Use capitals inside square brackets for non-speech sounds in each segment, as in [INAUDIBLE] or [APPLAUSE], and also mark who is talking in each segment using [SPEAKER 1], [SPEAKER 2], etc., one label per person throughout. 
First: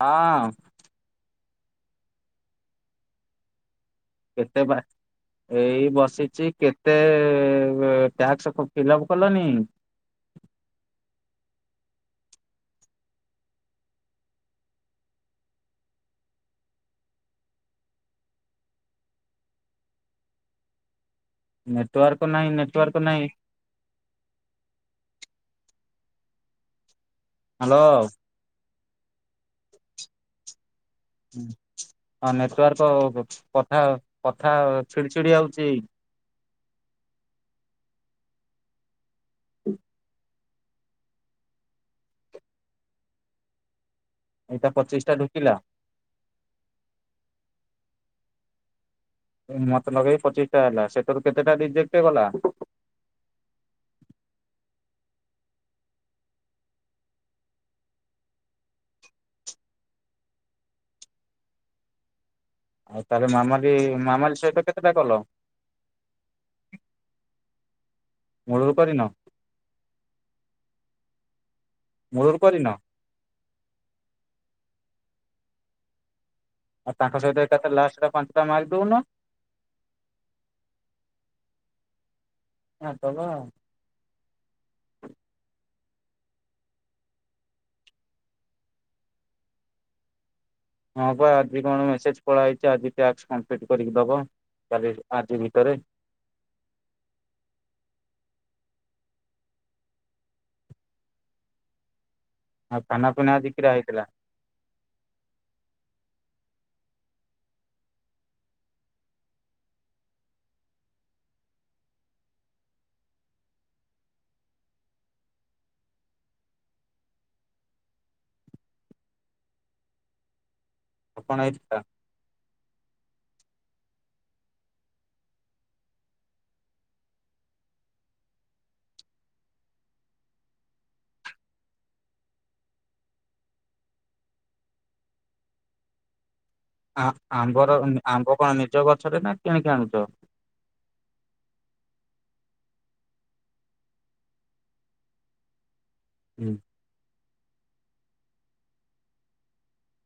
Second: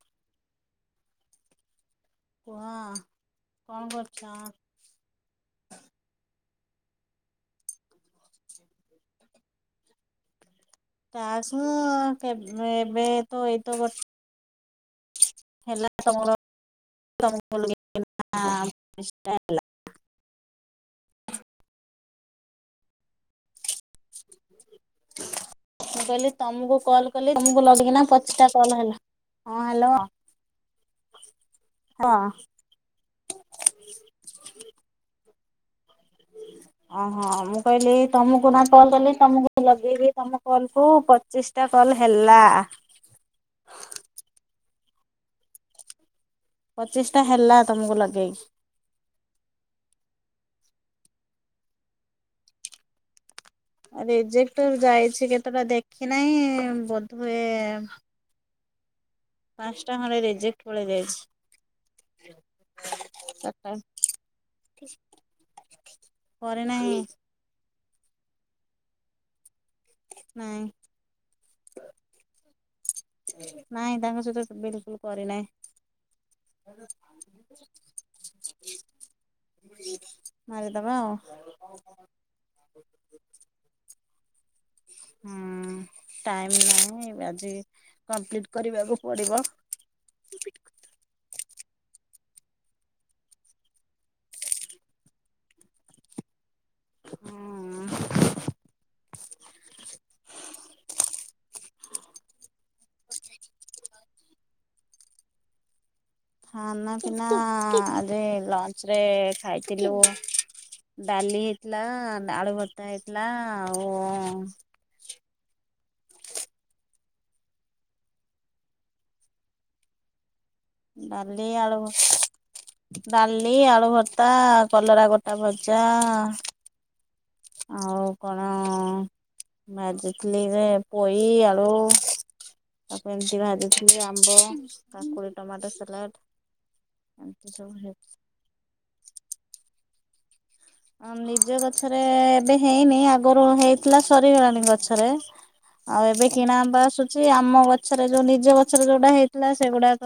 [SPEAKER 1] ହଁ।
[SPEAKER 2] କୁହ? କଣ କରୁଛ?
[SPEAKER 1] କେତେ ବା ଏଇ ବସିଛି। କେତେ ଟ୍ୟାକ୍ସ ଫିଲ୍ଅପ କଲନି?
[SPEAKER 2] ଟ୍ୟାକ୍ସ ମୋର ଏବେ ତ ଏଇତ ବସି ହେଲା ତମର ହେଲା। [UNINTELLIGIBLE]
[SPEAKER 1] ନେଟୱାର୍କ ନାହିଁ ନେଟୱାର୍କ ନାହିଁ।
[SPEAKER 2] କହିଲି ତମକୁ କଲ୍ କଲି ତମକୁ
[SPEAKER 1] ହ୍ୟାଲୋ।
[SPEAKER 2] ଲଗିଇକିନା ପଚିଟା କଲ ହେଲା। ହଁ ହ୍ୟାଲୋ। ହଁ
[SPEAKER 1] ଆଉ ନେଟୱାର୍କ କଥା କଥା ଛିଡି ଛିଡି ଆଉ। ସେ
[SPEAKER 2] ଓହୋ ମୁଁ କହିଲି ତମକୁ ନା ଫୋନ୍ କଲି ତମକୁ ଲଗେଇବି ତମକୁ କଲ କୁ ପଚିଶ ଟା କଲ ହେଲା।
[SPEAKER 1] ଏଇଟା ପଚିଶ ଟା ଢୁକିଲା।
[SPEAKER 2] ପଚିଶଟା ହେଲା ତମକୁ ଲଗେଇକି।
[SPEAKER 1] ମତେ ଲଗେଇକି ପଚିଶ ଟା ହେଲା ସେଠରୁ କେତେଟା ରିଜେକ୍ଟ ଗଲା?
[SPEAKER 2] ରେଜେକ୍ଟ ଯାଇଛି କେତେଟା ଦେଖି ନାହିଁ ବୋଧ ହୁଏ। ପାଞ୍ଚଟା ଘଣ୍ଡେ ରିଜେକ୍ଟ ପଳେ ଯାଇଛି।
[SPEAKER 1] ଆଉ ତାହଲେ ମାମାଲି
[SPEAKER 2] ଚାରିଟା।
[SPEAKER 1] ମାମାଲି ସହିତ କେତେଟା କଲ?
[SPEAKER 2] କରେ ନାଁହିଁ।
[SPEAKER 1] ମୁଳୁରୁ କରିିନ?
[SPEAKER 2] ନାଇଁ
[SPEAKER 1] ମୂଳରୁ କରିନ
[SPEAKER 2] ନାଇଁ ତାଙ୍କ ସହିତ ବିଲକୁଲ। କରିନାଇ।
[SPEAKER 1] ଆଉ ତାଙ୍କ ସହିତ କେତେ ଲାଷ୍ଟ ଟା ପାଞ୍ଚଟା ମାରି ଦଉନ।
[SPEAKER 2] ମାରିଦବା ଆଉ।
[SPEAKER 1] ମାରିଦେବା।
[SPEAKER 2] ହୁଁ ଟାଇମ୍ ନାହିଁ ଆଜି। କମ୍ପ୍ଲିଟ କରିବାକୁ ପଡିବ।
[SPEAKER 1] ହଁ ବା ଆଜି କଣ ମେସେଜ ପଳେଇଚି ଆଜି ଟ୍ୟାକ୍ସ କମ୍ପ୍ଲିଟ କରିକି ଦବ। କାଲି ଆଜି ଭିତରେ
[SPEAKER 2] ହଁ।
[SPEAKER 1] ଆଉ ଖାନା ପିନା ଆଜି କିରା ହେଇଥିଲା।
[SPEAKER 2] ଖାନା ପିନା ଆଜି ଲଞ୍ଚରେ ଖାଇଥିଲୁ ଡାଲି ହେଇଥିଲା, ଆଳୁ ଭତା ହେଇଥିଲା, ଆଉ
[SPEAKER 1] ଆଉ କଣ
[SPEAKER 2] ଡାଲି ଆଳୁ
[SPEAKER 1] ହେଇଥିଲା?
[SPEAKER 2] ଡାଲି ଆଳୁ ଭର୍ତ୍ତା କଲରା ଗୋଟା ଭଜା। ଆଉ କଣ? ଭାଜିଥିଲି ରେ ପୋଇ ଆଳୁ ତାପରେ ଏମିତି ଭାଜୁଥିଲ ଆମ୍ବ କାକୁଡି ଟମାଟୋ ସାଲାଡ।
[SPEAKER 1] ଆ
[SPEAKER 2] ଏମିତି
[SPEAKER 1] ଆମ୍ବର
[SPEAKER 2] ସବୁ
[SPEAKER 1] ଆମ୍ବ କଣ ନିଜ ଗଛରେ ନା କିଣିକି ଆଣୁଚ?
[SPEAKER 2] ଆ ନିଜ ଗଛରେ ଏବେ ହେଇନି ଆଗରୁ ହେଇଥିଲା ସରିଗଲାଣି ଗଛରେ। ଆଉ ଏବେ
[SPEAKER 1] ହୁଁ
[SPEAKER 2] କିଣା ଆସୁଚି ଆମ ଗଛରେ ଯୋଉ ନିଜ ଗଛରେ ଯୋଉଡା ହେଇଥିଲା ସେଗୁଡାକ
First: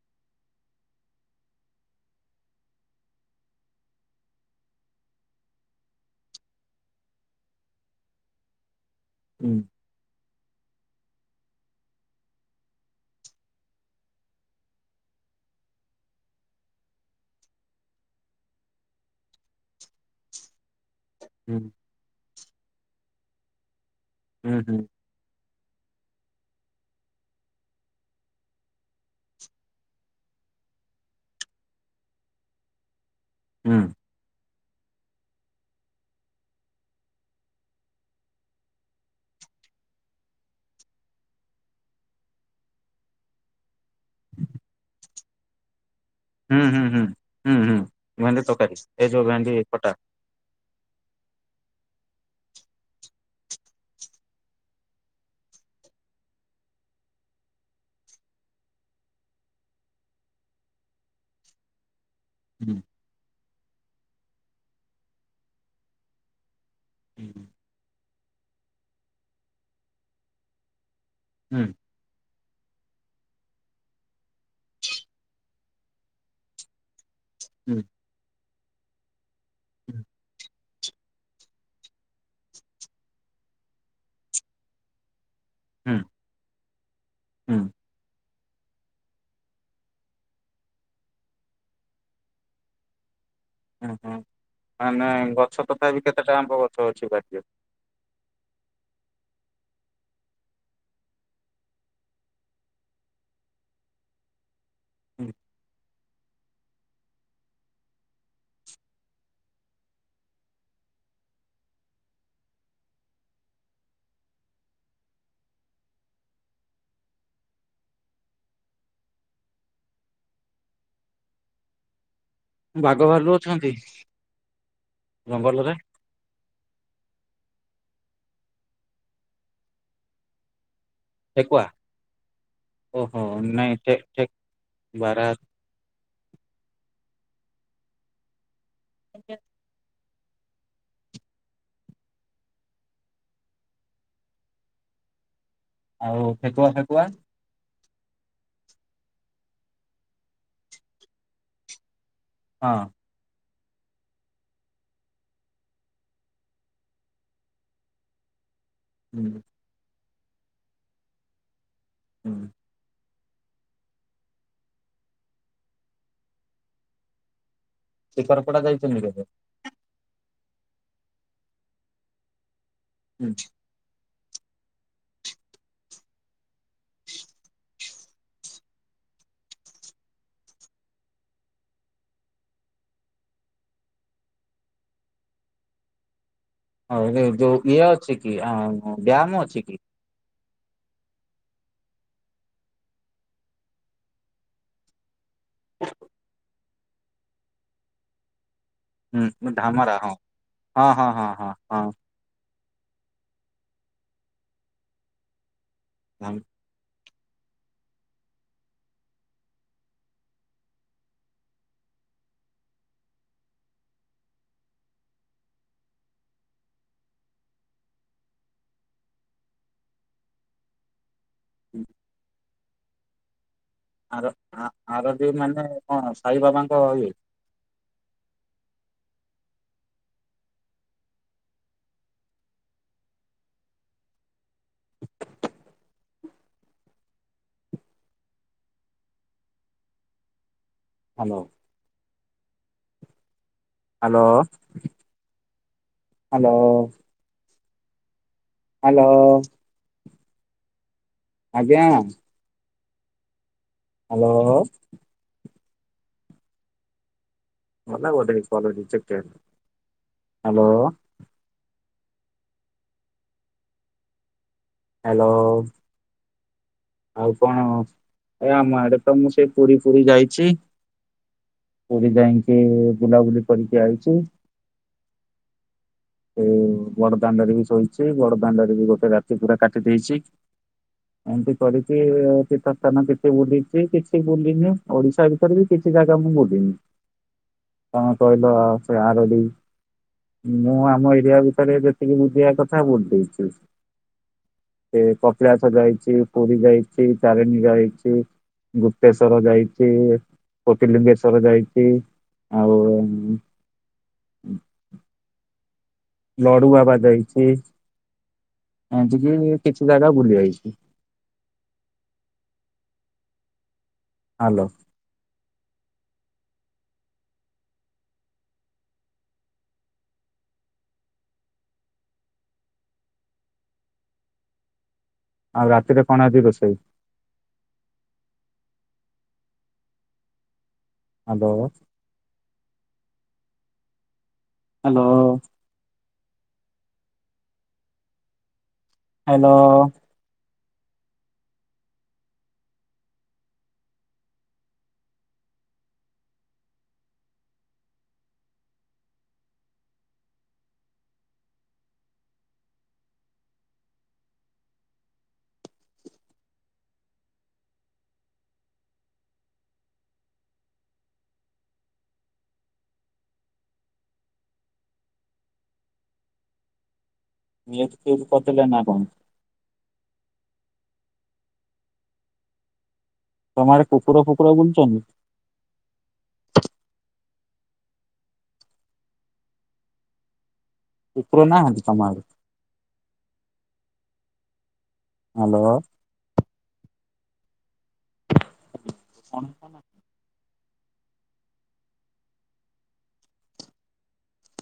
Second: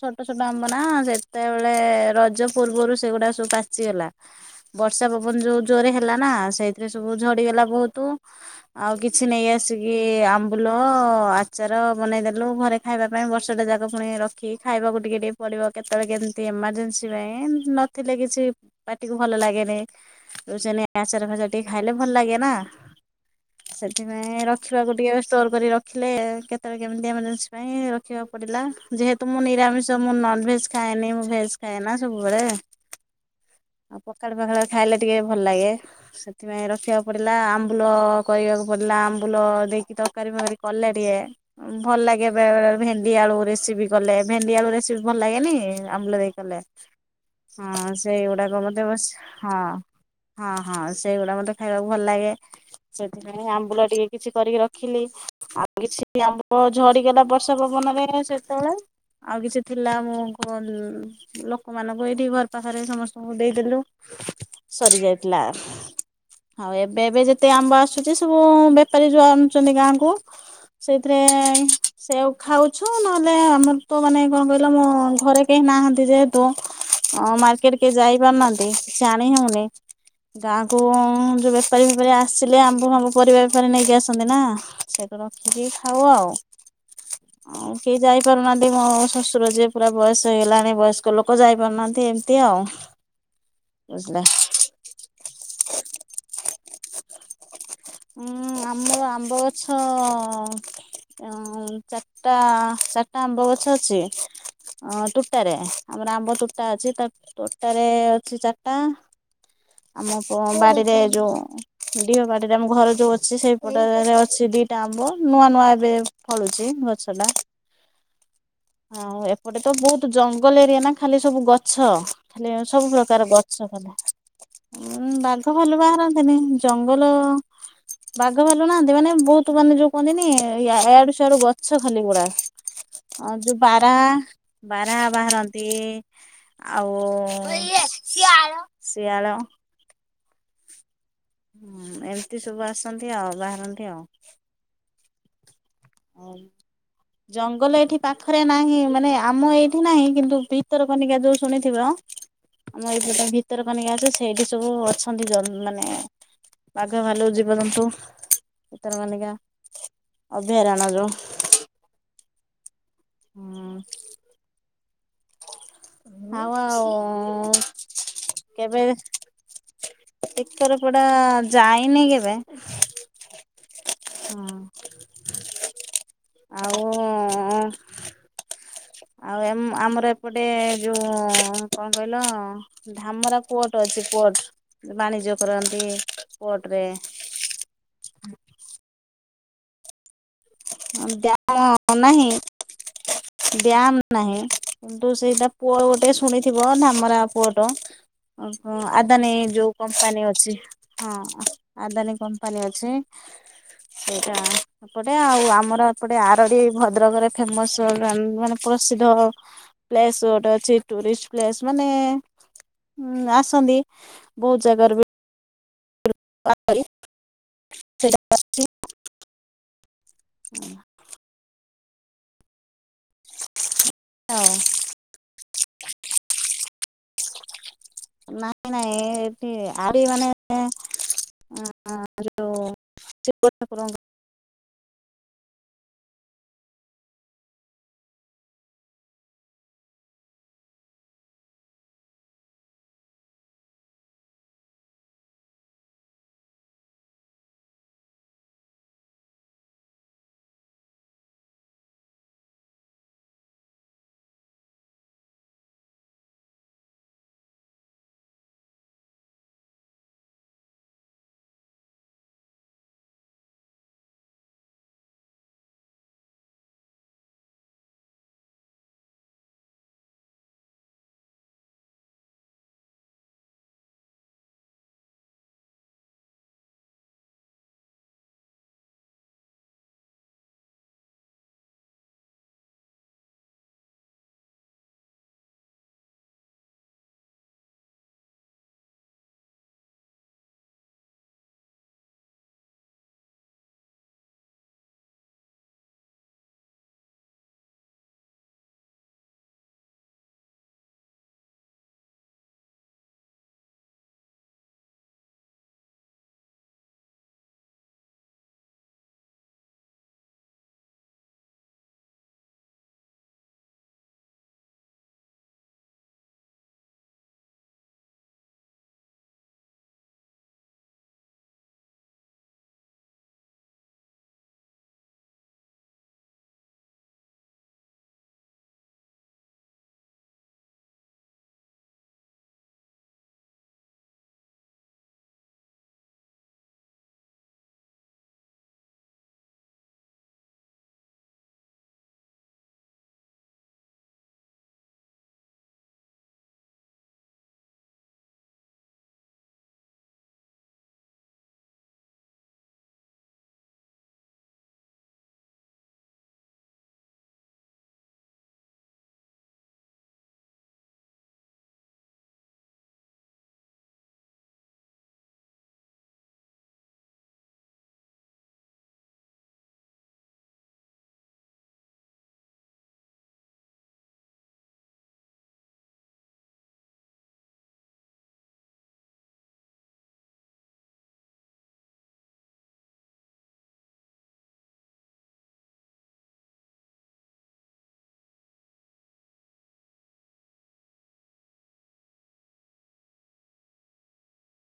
[SPEAKER 2] ଛୋଟ ଛୋଟ ଆମ୍ବନା ସେତେବେଳେ ରଜ ପୂର୍ବରୁ ସେଗୁଡା ସବୁ ପାଚିଗଲା। ବର୍ଷା ପବନ ଯୋଉ ଜୋରେ ହେଲା ନା ସେଇଥିରେ ସବୁ ଝଡିଗଲା ବୋହୁତ। ଆଉ କିଛି ନେଇ
[SPEAKER 1] ହୁଁ
[SPEAKER 2] ଆସିକି ଆମ୍ବୁଲ ଉ ଆଚାର ବନେଇଦେଲୁ ଘରେ ଖାଇବା ପାଇଁ ବର୍ଷଟା ଯାକ ପୁଣି ରଖିକି ଖାଇବାକୁ ଟିକେ ଟିକେ ପିବ କେତେବେଳେ କେମିତି। ଏମଜେନ୍ସି ପାଇଁ ନଥିଲେ କିଛି ପାଟିକୁ ଭଲ ଲାଗେନି। ଆଚାର ଭାଜା
[SPEAKER 1] ହୁଁ
[SPEAKER 2] ଟିକେ ଖାଇଲେ ଭଲ ଲାଗେନା। ସେଥିପାଇଁ
[SPEAKER 1] ହୁଁ ହୁଁ
[SPEAKER 2] ରଖିବାକୁ ଟିକେ ଷ୍ଟୋର କରି ର ରଖିଲେ କେତେବେଳେ କେମିତି ଏମର୍ଜେନ୍ସି ପାଇଁ ରଖିବାକୁ ପଡ଼ିଲା ଯେହେତୁ ମୁଁ ନିରାମିଷ ମୁଁ ନନ ଭେଜ୍ ଖାଇ ଖାଏନି ମୁଁ ଭେଜ ଖାଏ ସବୁବେଳେ।
[SPEAKER 1] ହୁଁ।
[SPEAKER 2] ପାଖଳାରେ ଖାଇଲେ ଟିକେ ଭଲ ଲାଗେ ସେଥିପାଇଁ ରଖିବାକୁ ପଡ଼ିଲା ଆମ୍ବୁଲ କରିବାହକୁ ପଡ଼ିଲା ଆମ୍ବୁଲ। ଦେଇକି ତରକାରୀ ଫୀ କଲେ ଟିକେ ଭଲ ଲାଗେ ବେ ଭେଣ୍ଡି ଆଳୁ ରେସିପି କଲେ ଭେ ଣ୍ଡି ଆଳୁ ରେସିପି ଭଲ ଲାଗେନି, ଆମ୍ବୁଲ ଦେଇ କଲେ
[SPEAKER 1] ହୁଁ ହୁଁ ହୁଁ ହୁଁ ହୁଁ
[SPEAKER 2] ହଁ
[SPEAKER 1] ଭେଣ୍ଡି
[SPEAKER 2] ସେଇଗୁଡାକ
[SPEAKER 1] ତରକାରୀ
[SPEAKER 2] ମତେ ବ
[SPEAKER 1] ଏ ଯୋଉ ଭେଣ୍ଡି
[SPEAKER 2] ହଁ
[SPEAKER 1] ଖଟା।
[SPEAKER 2] ହଁ ହଁ ସେଇଗୁଡା ମତେ ଖାଇବାକୁ ଭଲ ଲାଗେ। ସେଥିପାଇଁ ଆମ୍ବୁଲ ଟିକେ କିଛି କରିକି ରଖିଲି ଆଉ କିଛି ଆମ୍ବ ଝଡିଗଲା ବର୍ଷା ପବନ। ସେତେବେଳେ ଆଉ କିଛି ଥିଲା ମୁଁ ଲୋକମାନଙ୍କ ଏଠି ଘର
[SPEAKER 1] ହୁଁ
[SPEAKER 2] ପାଖରେ ସମସ୍ତଙ୍କୁ ଦେଇଦେଲୁ ସରି ଯାଇଥିଲା। ଆଉ ଏବେ ଏବେ
[SPEAKER 1] ହୁଁ
[SPEAKER 2] ଯେତେ ଆମ୍ବ ଆସୁଛି ସବୁ ବେପାରୀ ଯୋଉ ଆଣୁଛନ୍ତି ଗାଁ କୁ। ସେଇଥିରେ
[SPEAKER 1] ହୁଁ
[SPEAKER 2] ସେଓ। ଖାଉଚୁ ନହେଲେ ଆମର ତ ମାନେ କଣ କହିଲ ମୋ ଘରେ କେହି ନାହାନ୍ତି ଯେହେତୁ ହଁ ମାର୍କେଟ
[SPEAKER 1] ହୁଁ
[SPEAKER 2] କିଏ ଯାଇ ପାରୁନାହାନ୍ତି, କିଛି ଆଣି ହୋଉନି, ଗାଁ ଆମ୍ବ ଯେଉଁ ବେପାରୀ ଫେପାରୀ ଆସିଲେ ଆମ୍ବ ଫମ୍ବ ପରିବା ବେପାରୀ ନେଇକି ଆସନ୍ତି ନା ସେଗୁଡ଼ା
[SPEAKER 1] ହୁଁ ହୁଁ
[SPEAKER 2] କୁହ ଯାଇ ପାରୁନାହାନ୍ତି ମୋ ଶ୍ୱଶୁର ଯିଏ ପୁରା ବୟସ ହେଇଗଲାଣି ବୟସ୍କ ଲୋକ ଯାଇପାରୁନାହାନ୍ତି ଏମିତି ଆଉ।
[SPEAKER 1] ହୁଁ ହୁଁ
[SPEAKER 2] ବୁଝିଲେ
[SPEAKER 1] ମାନେ ଗଛ ତଥାପି କେତେ ଟଙ୍କା ଆମ୍ବ ଗଛ ଅଛି ବାର।
[SPEAKER 2] ଉଁ ଆମର ଆମ୍ବ ଗଛ ଚାରିଟା ଚାରିଟା ଆମ୍ବ ଗଛ ଅଛି, ଅ ଟୁଟାରେ ଆମର ଆମ୍ବ ତୋଟା ଅଛି ତୋଟଟାରେ ଅଛି ଚାରିଟା ଆମ ବାଡିରେ ଯୋଉଅ ବାଡିରେ ଆମ ଘର ଯୋଉ ଅଛି ସେଇପଟରେ ଅଛି ଦିଟା ଆମ୍ବ ନୂଆ ନୂଆ ଏବେ ଫଳୁଛି ଗଛଟା। ହଁ ଆଉ ଏପଟେ ତ ବହୁତ ଜଙ୍ଗଲ ଏରିଆ ନା ଖାଲି ସବୁ ଗଛ। ଖାଲି ସବୁ
[SPEAKER 1] ବାଘ
[SPEAKER 2] ପ୍ରକାର
[SPEAKER 1] ଭାଲୁ ଅଛନ୍ତି
[SPEAKER 2] ଗଛ ଗଲା ଉଁ ବାଘ
[SPEAKER 1] ଜଙ୍ଗଲରେ
[SPEAKER 2] ଭଲ ବାହାରନ୍ତିନି ଜଙ୍ଗଲ ବାଘ ଭାଲୁ ନାହାନ୍ତି ମାନେ ବହୁତ ମାନେ ଯୋଉ କହନ୍ତିନି ୟ ଏଆଡୁ ସଆଡୁ
[SPEAKER 1] ଠେକୁଆ
[SPEAKER 2] ଗଛ ଖାଲି ଗୁରା
[SPEAKER 1] ଓହୋ
[SPEAKER 2] ହଁ ଯୋଉ
[SPEAKER 1] ନାଇଁ
[SPEAKER 2] ବାରା
[SPEAKER 1] ଠେ ଠେ
[SPEAKER 2] ବାରା ବାହାରନ୍ତି ଆଉ। ଶିଆଳ ଶିଆଳ ହୁଁ ଏମିତି ସବୁ ଆସନ୍ତି ଆଉ ବାହାରନ୍ତି ଆଉ। ଆଉ
[SPEAKER 1] ଠେକୁଆ ଫେକୁଆ
[SPEAKER 2] ଜଙ୍ଗଲ ଏଠି ପାଖରେ ନାହିଁ ମାନେ ଆମ ଏଇଠି ନାହିଁ କିନ୍ତୁ ଭିତର କନିକା ଯୋଉ ଶୁଣିଥିବ
[SPEAKER 1] ହଁ
[SPEAKER 2] ଆମର ଏବେଟ ଭିତର କାନିକା ଅଛି ସେଇଠି ସବୁ ଅଛନ୍ତି ମାନେ ବାଘ ଭାଲୁ ଜୀବଜନ୍ତୁ ଭିତର ମାନିକା ଫେରାଣ ଯୋଉ
[SPEAKER 1] ହୁଁ।
[SPEAKER 2] ହଁ। ହାଉ ଆଉ ଉଁ।
[SPEAKER 1] ଶିଖରପଡା ଯାଇଛନ୍ତି କେବେ
[SPEAKER 2] ଏକଥର ପଡା ଯାଇନି କେବେ
[SPEAKER 1] ହୁଁ।
[SPEAKER 2] ହଁ। [INAUDIBLE] ଆଉ ଆଉ ଏ ଆମର ଏପଟେ ଯୋଉ କଣ କହିଲ ଧାମରା କୁଅଟ ଅଛି ଗୋ ବ୍ ବାଣିଜ୍ୟ କରନ୍ତି। ପୋର୍ଟରେ
[SPEAKER 1] ହିଁ ଯୋଉ ଇଏ ଅଛି କି ବ୍ୟାୟାମ ଅଛି କି?
[SPEAKER 2] ଆମ ଡ୍ୟାମ ନାହିଁ। ଡ୍ୟାୟାମ ନାହିଁ। କିନ୍ତୁ ସେଇଟା ପୁଅ ଗୋଟେ ଶୁଣିଥିବ ଧାମରା ପୁଅଟ ଆଦାନୀ
[SPEAKER 1] ହୁଁ
[SPEAKER 2] ଯୋଉ
[SPEAKER 1] ଧାମରା ହଁ
[SPEAKER 2] କମ୍ପାନୀ ଅଛି ହଁ ଆଦାନୀ କାମ ପାନ ଅଛି ସେଇଟା ଏପଟେ ଆଉ ଆମର ଏପଟେ
[SPEAKER 1] ଧାମ
[SPEAKER 2] ଆରଡି ଭଦ୍ରକରେ ଫେମସ ମାନେ ପ୍ରସିଦ୍ଧ ପ୍ଲେସ ଗୋଟେ ଅଛି ଟୁରିଷ୍ଟ ପ୍ଲେସ ମାନେ ହୁଁ ଆସନ୍ତି ବହୁତ ଜାଗାରୁ ବି ପରେ ସେ [UNINTELLIGIBLE] ହୁଁ।
[SPEAKER 1] ହୁଁ। ଆର ଆରଡି ମାନେ କଣ ସାଇ ବାବାଙ୍କ ଇ
[SPEAKER 2] ନାଇଁ ନାଇଁ ଏଠି ଆଡି ମାନେ ଆ ଯୋଉ ଶିବ ଠାକୁରଙ୍କ
[SPEAKER 1] ହାଲୋ। Hello hello. ହାଲୋ। ଆଜ୍ଞା। ହାଲୋ। ଗଲା ଗୋଟେ କଲ୍ ରିଜେକ୍ଟଟେଡ୍ ହାଲୋ। ହାଲୋ। ଆଉ କଣ ଏ ଆମ ଆଡେ ତ ମୁଁ ସେଇ ପୁରୀ ପୁରୀ ଯାଇଛି। ପୁରୀ ଯାଇକି ବୁଲାବୁଲି କରିକି ଆଇଚି। ଏ ବଡ ଦାଣ୍ଡରେ ବି ଶୋଇଛି ବଡ ଦାଣ୍ଡରେ ବି ଗୋଟେ ରାତି ପୁରା କାଟି ଦେଇେଇଛି। ଏମତି କରିକି ତୀର୍ଥସ୍ଥାନ କେତେ ବୁଲିଛି କିଛି ବୁଲିନି ଓଡିଶା ଭିତରେ ବି କିଛି ଜାଗା ମୁଁ ବୁଲିି। ତମେ କହିଲ ଆ ସେ ଆରବି ମୁଁ ଆମ ଏରିଆ ଭିତରେ ଯେତିକି ବୁଲିବା କଥା ବୁଲି ଦେଇଛି। ସେ କପିଳାସ ଯାାଇଛି ପୁରୀ ଯାଇଛି ତାରିଣୀ ଜାଇଛି। ଗୁପ୍ତେଶ୍ଵର ଯାଇଛି କୋତିଲିିଙ୍ଗେଶ୍ଵର ଯାଇଛି। ଆଉ ଲଡୁ ବାବା ଯାଇଛି। ଆ [UNINTELLIGIBLE] କିଛି ଜାଗା ବୁଲି ଯାଇଛି। ହ୍ୟାଲୋ। ଆଉ ରାତିରେ କଣ ଆଜି ରୋଷେଇ? ହ୍ୟାଲୋ। ହ୍ୟାଲୋ। ହ୍ୟାଲୋ। ମୁଟ୍ ଫୁଟ୍ କରିଥିଲେ ନା କଣ? ତମଆଡେ କୁକୁର ଫୁକୁର ବୁଲୁଛନ୍ତି? କୁକୁର ନାହାନ୍ତି ତମଆଡେ? ହ୍ୟାଲୋ। କଣ [INAUDIBLE]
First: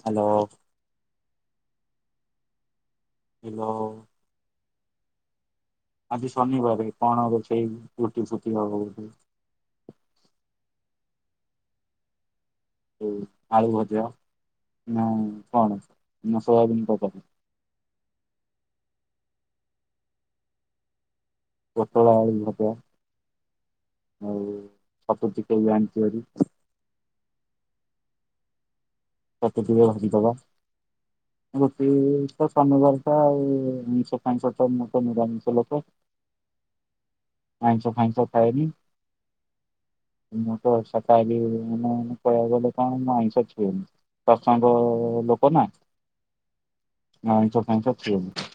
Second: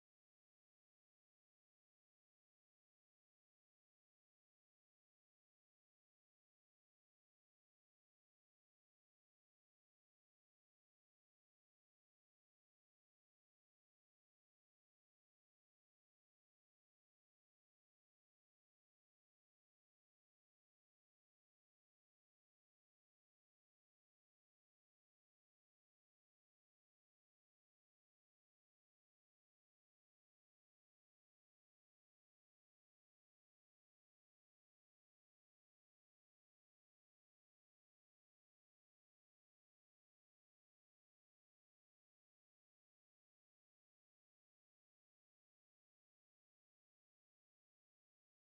[SPEAKER 1] ହ୍ୟାଲୋ। ହ୍ୟାଲୋ। ଆଜି ଶନିବାର କଣ ସେଇ ରୁଟି ଫୁଟି ହବ ବଧେ। ହ ଆଳୁ ଭଜା ନାଁ କଣ ନା ସୋୟାବିନ ତରକାରୀ। ପୋଟଳ, ଆଳୁ ଭଜା। ଆଉ ଛତୁ ଚିକେନ୍ ବି ଆଣିଥିବ ହେରି। [UNINTELLIGIBLE] ରୁଟି ତ ଶନିବାର ଟା ଆଉ [UNINTELLIGIBLE] ଆଇଁଷ ଫାଇଁଷ ଖାଇନି। ମୋତେ [UNINTELLIGIBLE] ମ କହିବାକୁ ବୋଲେ କଣ ମୁ ଆଇଁଷ ଛୁଏନି। ତା ସାଙ୍ଗ ଲୋକ ନା। ଆଇଁଷ ଫାଇଁଷ ଛୁଏନି।